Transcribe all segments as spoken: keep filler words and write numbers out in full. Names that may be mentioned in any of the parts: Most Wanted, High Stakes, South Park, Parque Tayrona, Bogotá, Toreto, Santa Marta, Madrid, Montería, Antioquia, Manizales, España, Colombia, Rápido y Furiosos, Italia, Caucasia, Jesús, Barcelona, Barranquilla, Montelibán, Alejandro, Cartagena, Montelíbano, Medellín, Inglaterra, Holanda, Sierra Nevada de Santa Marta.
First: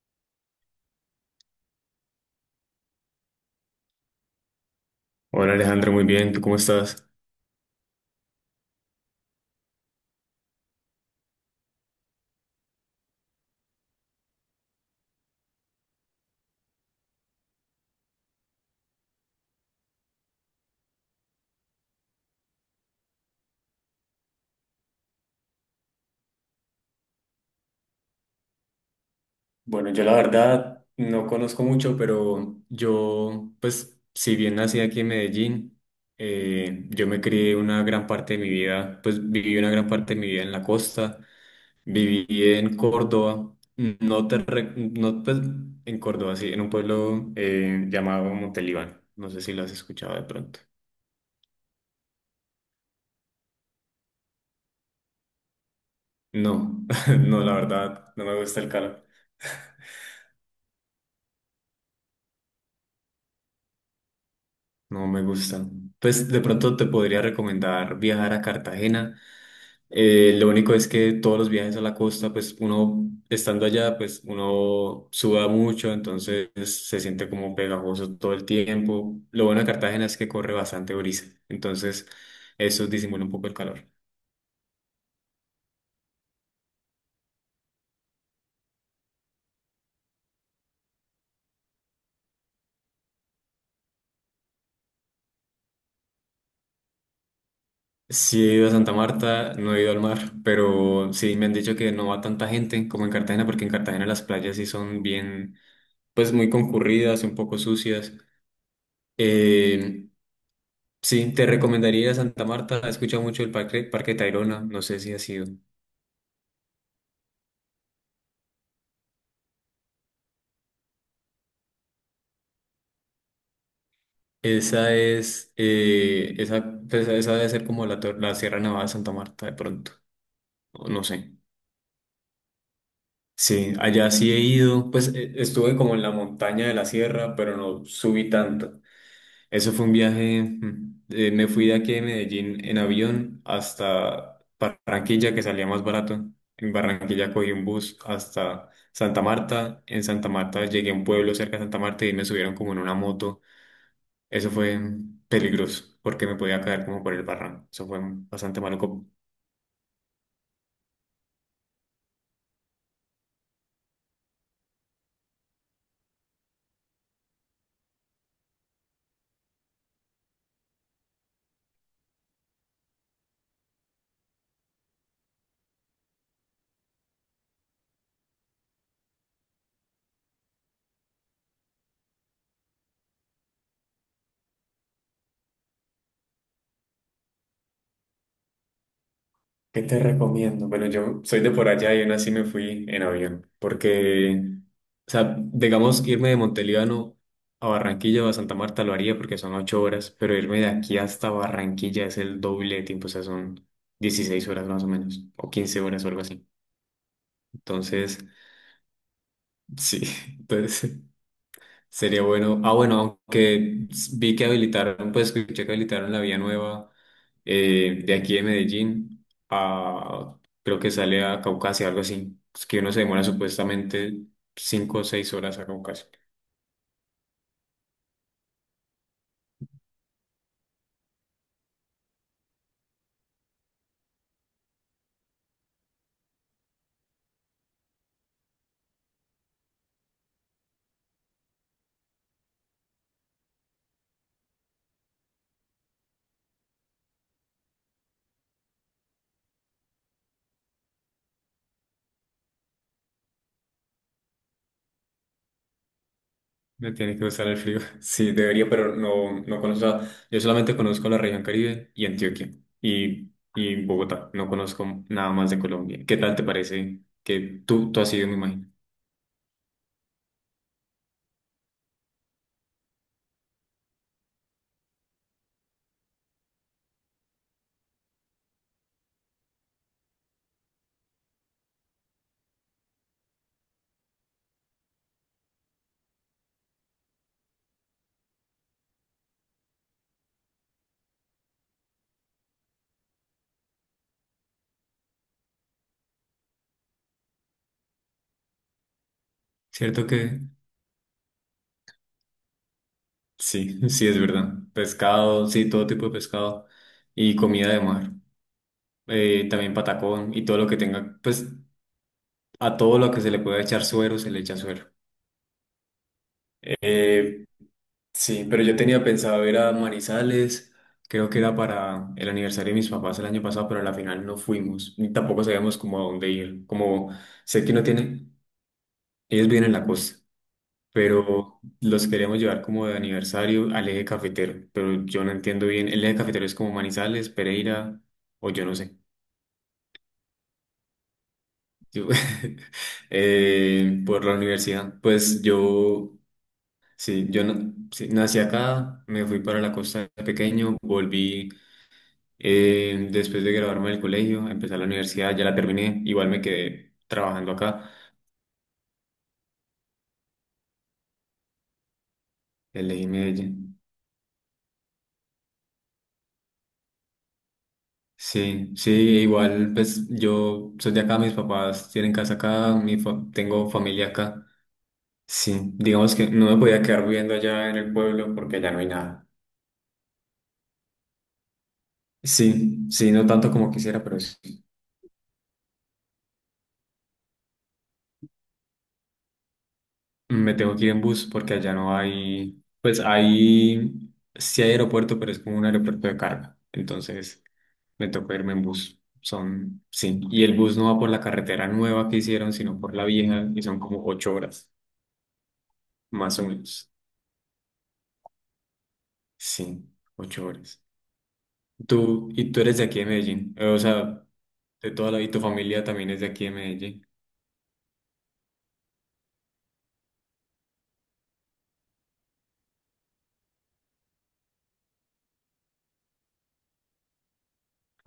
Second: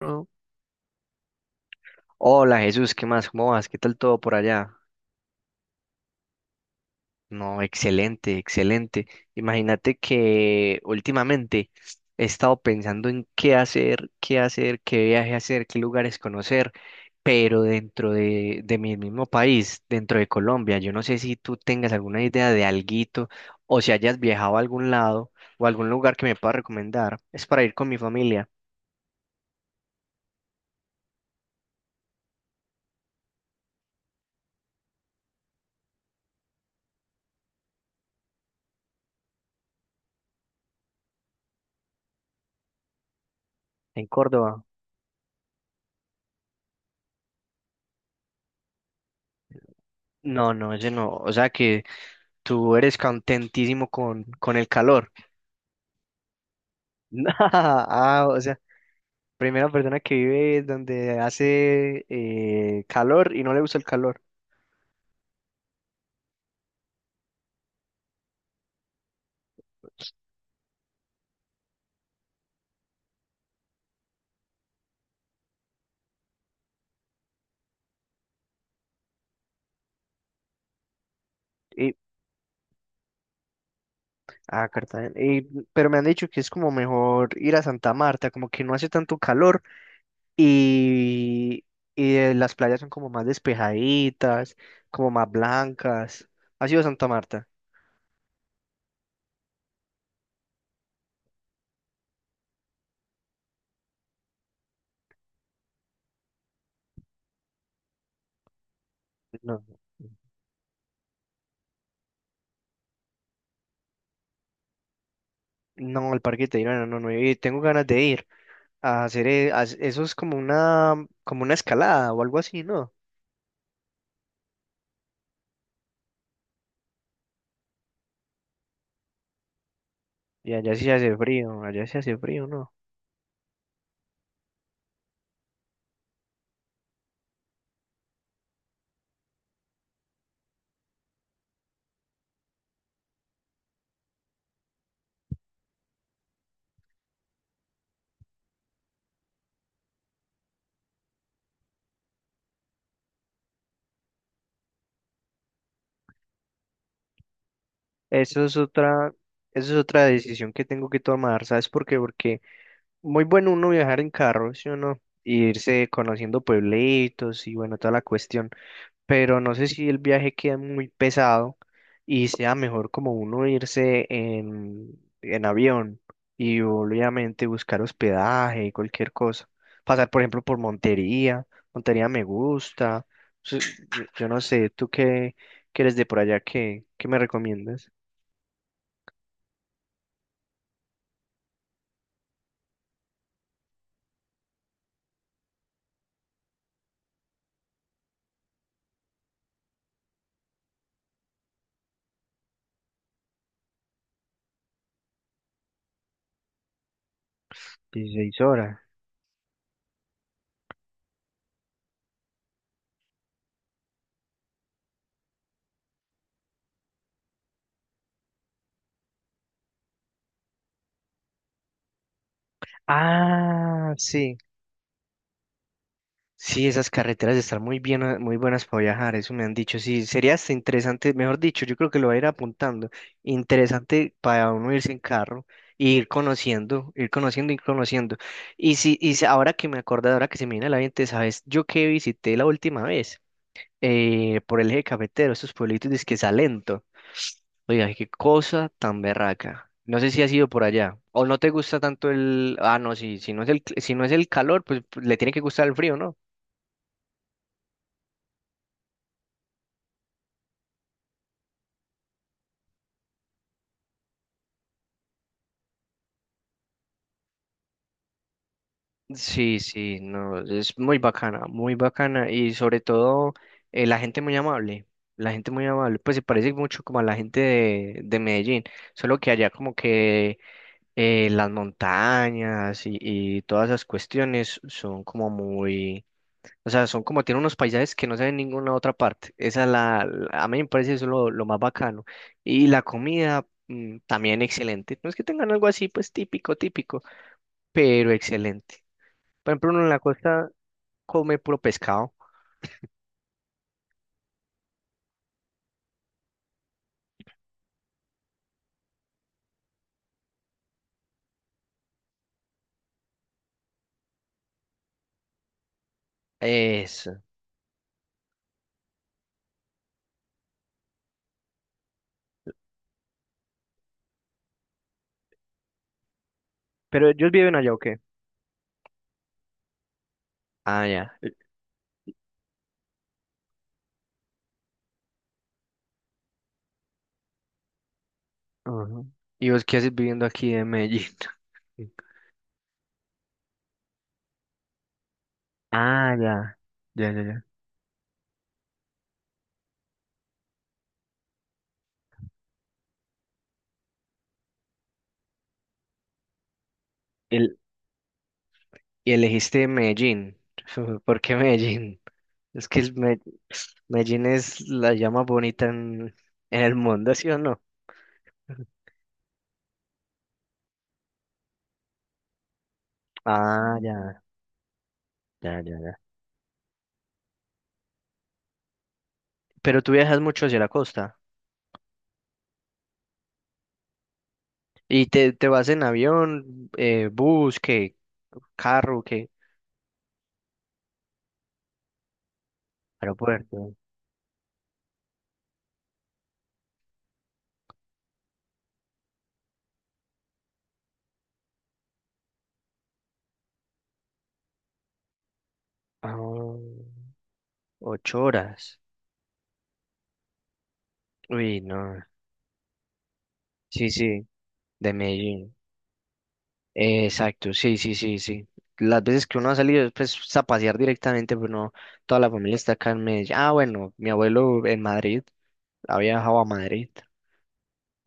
¿No? Hola Jesús, ¿qué más? ¿Cómo vas? ¿Qué tal todo por allá? Hola Alejandro, muy bien, ¿tú cómo estás? No, excelente, excelente. Imagínate que últimamente he estado pensando en qué hacer, qué hacer, qué viaje hacer, qué lugares conocer, pero dentro de, de mi mismo país, dentro de Colombia, yo no sé si tú tengas alguna idea de alguito o si hayas viajado a algún lado o algún lugar que me pueda recomendar. Es para ir con mi familia Bueno, yo la verdad no conozco mucho, pero yo, pues, si bien nací aquí en Medellín, eh, yo me crié una gran parte de mi vida, pues viví una gran parte de mi vida en la costa, viví en Córdoba, en no te, Córdoba. re- no, pues, en Córdoba, sí, en un pueblo eh, llamado Montelibán, no sé si lo has escuchado de No, pronto. no, ese no. O sea que... Tú eres contentísimo con, con el calor. No, no, la verdad, no Ah, me o sea, gusta el calor. primera persona que vive donde hace eh, calor y no le gusta el calor. No me gusta. Pues de pronto te podría recomendar viajar a Cartagena. Eh, lo único es que todos los viajes a la costa, pues uno estando allá, pues uno suda mucho, entonces se siente como pegajoso todo el tiempo. Lo bueno de Cartagena es que corre bastante brisa, Y, entonces eso disimula un poco el calor. ah, Cartagena. Y pero me han dicho que es como mejor ir a Santa Marta, como que no hace tanto calor y, y eh, las playas son como más despejaditas, como más blancas. ¿Has ido a Santa Marta? Sí he ido a Santa Marta, no he ido al mar, pero sí me han dicho que no va tanta gente como en Cartagena, porque en Cartagena las playas sí son bien, pues muy concurridas, un poco sucias. No. Eh, Sí, te recomendaría Santa Marta. He escuchado mucho el Parque, Parque Tayrona. No sé si ha sido. No, el Parque Tayrona, no, no, he ido. Tengo ganas de ir. A hacer e- a- eso es como una como una escalada o algo así, ¿no? Esa es, eh, esa, pues, esa debe ser como la, tor- la Sierra Nevada de Santa Marta de pronto. Y allá O sí no hace sé. frío, allá sí hace frío, ¿no? Sí, allá sí he ido. Pues eh, estuve como en la montaña de la sierra, pero no subí tanto. Eso fue un viaje, mm, eh, me fui de aquí de Medellín en avión hasta Barranquilla, que salía más barato. En Barranquilla cogí un bus hasta Santa Marta. En Santa Marta llegué a un pueblo cerca de Santa Marta y me subieron como en una moto. Eso fue mm, peligroso porque me podía caer como por el barranco. Eso fue mm, Eso es bastante maluco. otra, eso es otra decisión que tengo que tomar, ¿sabes por qué? Porque muy bueno uno viajar en carro, ¿sí o no? Y irse conociendo pueblitos y bueno, toda la cuestión. Pero no sé si el viaje queda muy pesado y sea mejor como uno irse en, en avión y obviamente buscar hospedaje y cualquier cosa. Pasar, por ejemplo, por Montería. Montería me gusta. Su- Yo yo no sé, ¿tú qué, qué eres de por allá? ¿Qué, ¿qué me recomiendas? ¿Qué te recomiendo? Bueno, yo soy de por allá y aún así me fui en avión, porque, o sea, digamos, irme de Montelíbano a Barranquilla o a Santa Marta lo haría porque son ocho horas, pero irme de aquí hasta Barranquilla es el doble de tiempo, o sea, son dieciséis horas más o menos, o quince horas o algo así. Entonces, dieciséis horas. sí, entonces sería bueno. Ah, bueno, aunque vi que habilitaron, pues escuché que habilitaron la vía nueva eh, de aquí de Medellín a, creo que sale a Caucasia, algo así. Es que uno se demora Ah, supuestamente sí. cinco o seis horas a Caucasia. Sí, esas carreteras están muy bien, ah, muy buenas para viajar, eso me han dicho. Sí, sería hasta interesante, mejor dicho, yo creo que lo voy a ir apuntando. Interesante para uno irse en carro, e ir conociendo, ir conociendo, ir conociendo. Y si, y si- ahora que me acordé, ahora que se me viene a la mente, ¿sabes? Yo que visité la última vez eh, por el eje cafetero, esos pueblitos de Salento. Oiga, qué cosa tan berraca. No sé si has ido por allá. O no te gusta tanto el. Ah, no, sí, si no es el, si no es el calor, pues le tiene que gustar el frío, ¿no? Me tiene que gustar el frío. Sí, debería, pero no, no conozco. a- Yo solamente conozco la región Caribe y Antioquia y, y Bogotá. No conozco nada más de Colombia. ¿Qué tal te parece? Que tú, tú has ido, me imagino. Sí, sí, no, es muy bacana, muy bacana y sobre todo eh, la gente muy amable, la gente muy amable, pues se parece mucho como a la gente de, de Medellín, solo que allá como que eh, las montañas y, y todas esas cuestiones son como muy, o sea, son como tienen unos paisajes que no se ven en ninguna otra parte, esa es la, la- a mí me parece eso lo, lo más bacano y la comida mm, también excelente, no es que tengan algo así pues típico, típico, pero excelente. Por ejemplo, uno en la ¿Cierto que? costa come puro pescado. Sí, sí, es verdad. Pescado, sí, todo tipo de pescado y comida de mar eh, también patacón y todo lo que tenga, pues a todo lo que se le pueda echar suero, se le echa suero. Eso. Eh, sí, pero yo tenía pensado ir a Manizales, creo que era para el aniversario de mis papás el año pasado, pero a la final no fuimos, ni tampoco sabíamos como a dónde ir. Pero Como ellos viven sé allá, que ¿o no qué? tiene, ellos viven en la costa, Ah, ya. Eh, pero los queríamos llevar como de aniversario al eje cafetero, pero yo no entiendo bien, el eje cafetero es como Manizales, Pereira, o yo no sé. ajá. ¿Y vos qué haces viviendo aquí en Medellín? Yo- eh, por la universidad, pues yo Ah, ya. Ya, ya, sí, yo ya. na- sí, nací acá, me fui para la costa de pequeño, volví eh, después de graduarme del colegio, empecé la universidad, ya la terminé, igual me quedé trabajando El, acá, y elegiste Medellín. ¿Por qué Medellín? Es que el elegí Me- Medellín. Medellín es la llama bonita en, en el mundo, ¿sí o no? Sí, sí, igual pues yo soy de acá, mis papás tienen casa acá, mi fa- tengo Ah, familia ya, acá. ya, Sí, ya, ya. digamos que no me podía quedar viviendo allá en el pueblo porque allá no hay nada. Pero tú viajas mucho hacia la costa. Sí, sí, no tanto como quisiera, pero sí. ¿Y te, te vas en avión, eh, bus, qué? ¿Carro, qué? Me tengo que ir en bus porque allá no hay, pues Aeropuerto. hay, sí hay aeropuerto, pero es como un aeropuerto de carga. Entonces me tocó irme en bus. Son, sí. Y el bus no va por la carretera nueva que hicieron, sino por la vieja y son como ocho horas, Ah, más o menos. ocho horas. Sí, ocho horas. Uy, no. Tú, y tú eres de aquí de Medellín. eh, O Sí, sea, sí, de de toda la, y tu Medellín. familia también es de aquí de Eh, Medellín. exacto, sí, sí, sí, sí. Las veces que uno ha salido es pues pues, a pasear directamente, pero no, toda la familia está acá en Medellín. Ah, bueno, mi abuelo en Madrid, ha viajado a Madrid,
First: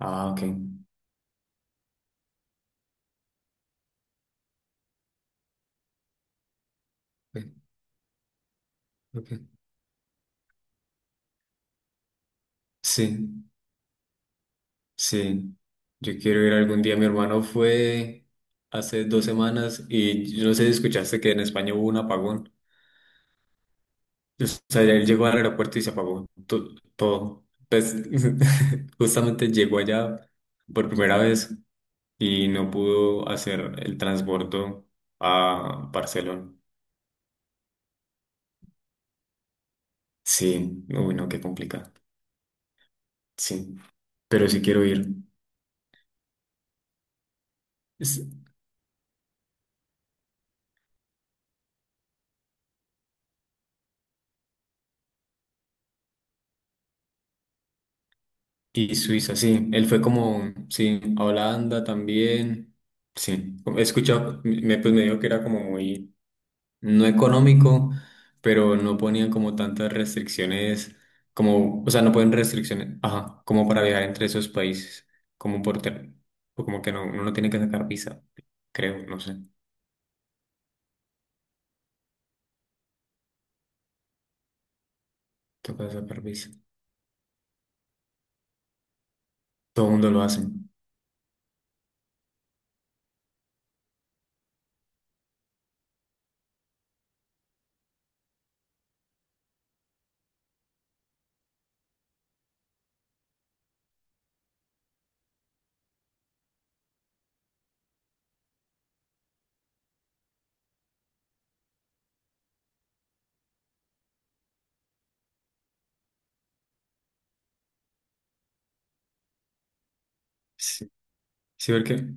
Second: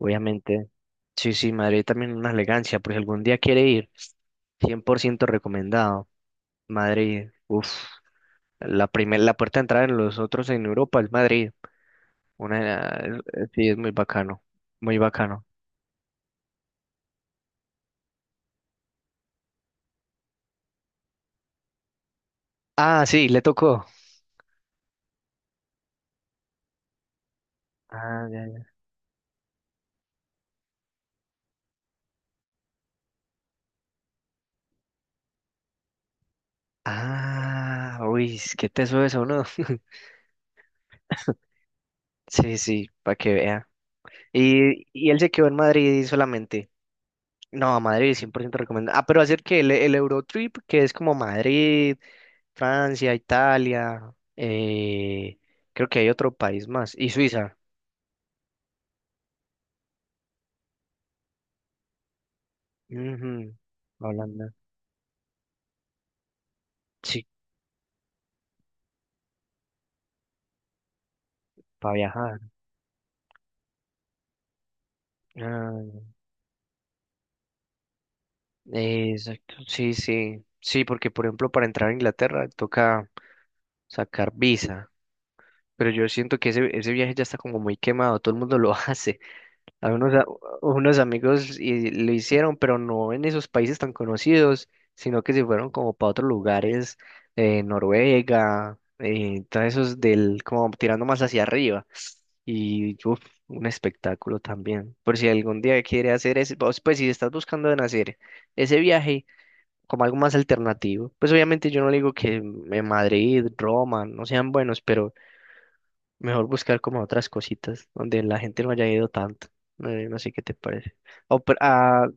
Ah, ok. Sí, sí, Madrid también una elegancia, por si algún día quiere ir, cien por ciento recomendado. Madrid, Ok, uff, la primer, ok. la puerta de entrada en los otros en Europa es Madrid. Una, eh, Sí. sí, es muy bacano, muy bacano. Sí, yo quiero ir algún día. Mi hermano fue hace dos semanas y yo no sé si escuchaste que en España hubo un apagón. Ah, sí, le tocó. O sea, él llegó al aeropuerto y se apagó to- todo. Pues Ah, justamente llegó allá por primera vez y no pudo hacer el transbordo a Barcelona. ah, uy, ¿qué que teso eso, ¿no? Sí, uy, no, qué complicado. Sí, sí, para que vea. Sí, pero sí quiero Y, ir. y él se quedó en Madrid solamente. No, Madrid cien por ciento recomendado. Ah, pero hacer que el, el Eurotrip, que es como Madrid, Francia, Italia, eh, creo que hay otro país más. Y Suiza. Y Suiza, sí. Él fue como, sí, a Holanda también. Ujú, Sí, he escuchado, Holanda. me, pues me dijo que era como muy, no Sí, económico, pero no ponían como tantas restricciones, como, o para sea, no ponen viajar. restricciones, ajá, como para viajar entre esos países, como por, Ah, ter- o como que no, uno no tiene que sacar visa, creo, no sé, exacto, sí, sí. Sí, porque por ejemplo para entrar a Inglaterra toca sacar visa. toca Pero yo sacar siento que visa. ese, ese viaje ya está como muy quemado, todo el mundo lo hace. Todo A el mundo unos, lo a- hace. unos amigos y lo hicieron, pero no en esos países tan conocidos, sino que se fueron como para otros lugares, eh, Noruega, eh, todos esos del, como tirando más hacia arriba. Y uf, un espectáculo también. Por si algún día quiere hacer ese, pues, pues, si estás buscando en hacer ese viaje como algo más alternativo, pues obviamente yo no le digo que eh, Madrid, Roma, no sean buenos, pero mejor buscar como otras cositas donde la gente no haya ido tanto. No, no sé qué te Sí, parece. O, per- sí, porque ah,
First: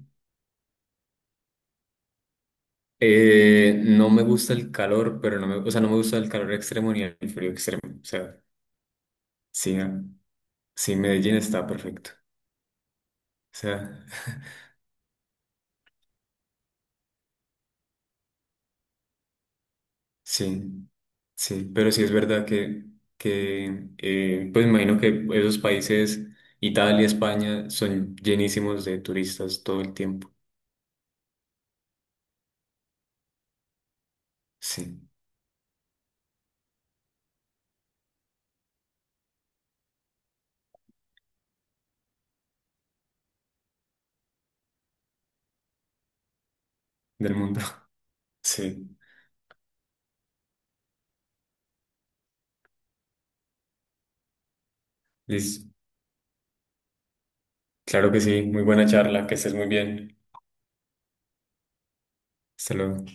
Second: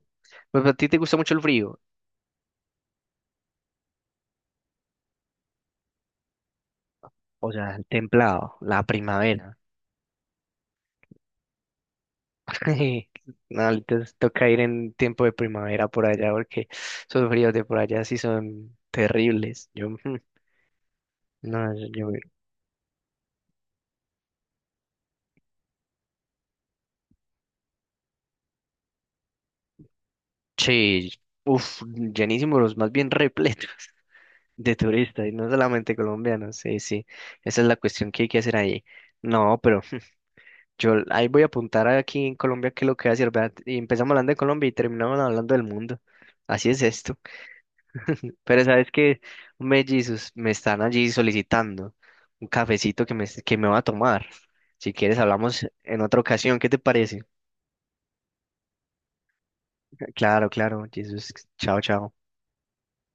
pues a ti te gusta mucho el frío. eh, no me gusta el calor, pero no me, o sea, no me gusta el calor extremo ni el O frío sea, extremo, el o sea. templado, la primavera. Sí, ¿no? Sí, Medellín está perfecto. O No, sea, entonces toca ir en tiempo de primavera por allá porque esos fríos de por allá sí son terribles. Yo, mm, sí, sí, no, yo, pero sí yo- es verdad que, que eh, pues imagino que esos países, Italia, España, son llenísimos de turistas todo el tiempo, sí, uf, llenísimos, los más bien repletos de sí, turistas y no solamente colombianos. Sí, sí, esa es la cuestión que hay que hacer ahí. No, pero. Yo ahí voy a apuntar aquí en Colombia que lo que voy a decir, ¿verdad? Y empezamos hablando de Colombia y terminamos hablando del mundo. Así es esto. del mundo. Pero sabes Sí, que, hombre, Jesus, me están allí solicitando un cafecito que me, que me va a tomar. Si quieres, hablamos listo. en otra ocasión. ¿Qué te parece? Claro que sí, muy buena charla, que estés muy bien. Claro, claro, Jesus. Chao, chao. Hasta luego.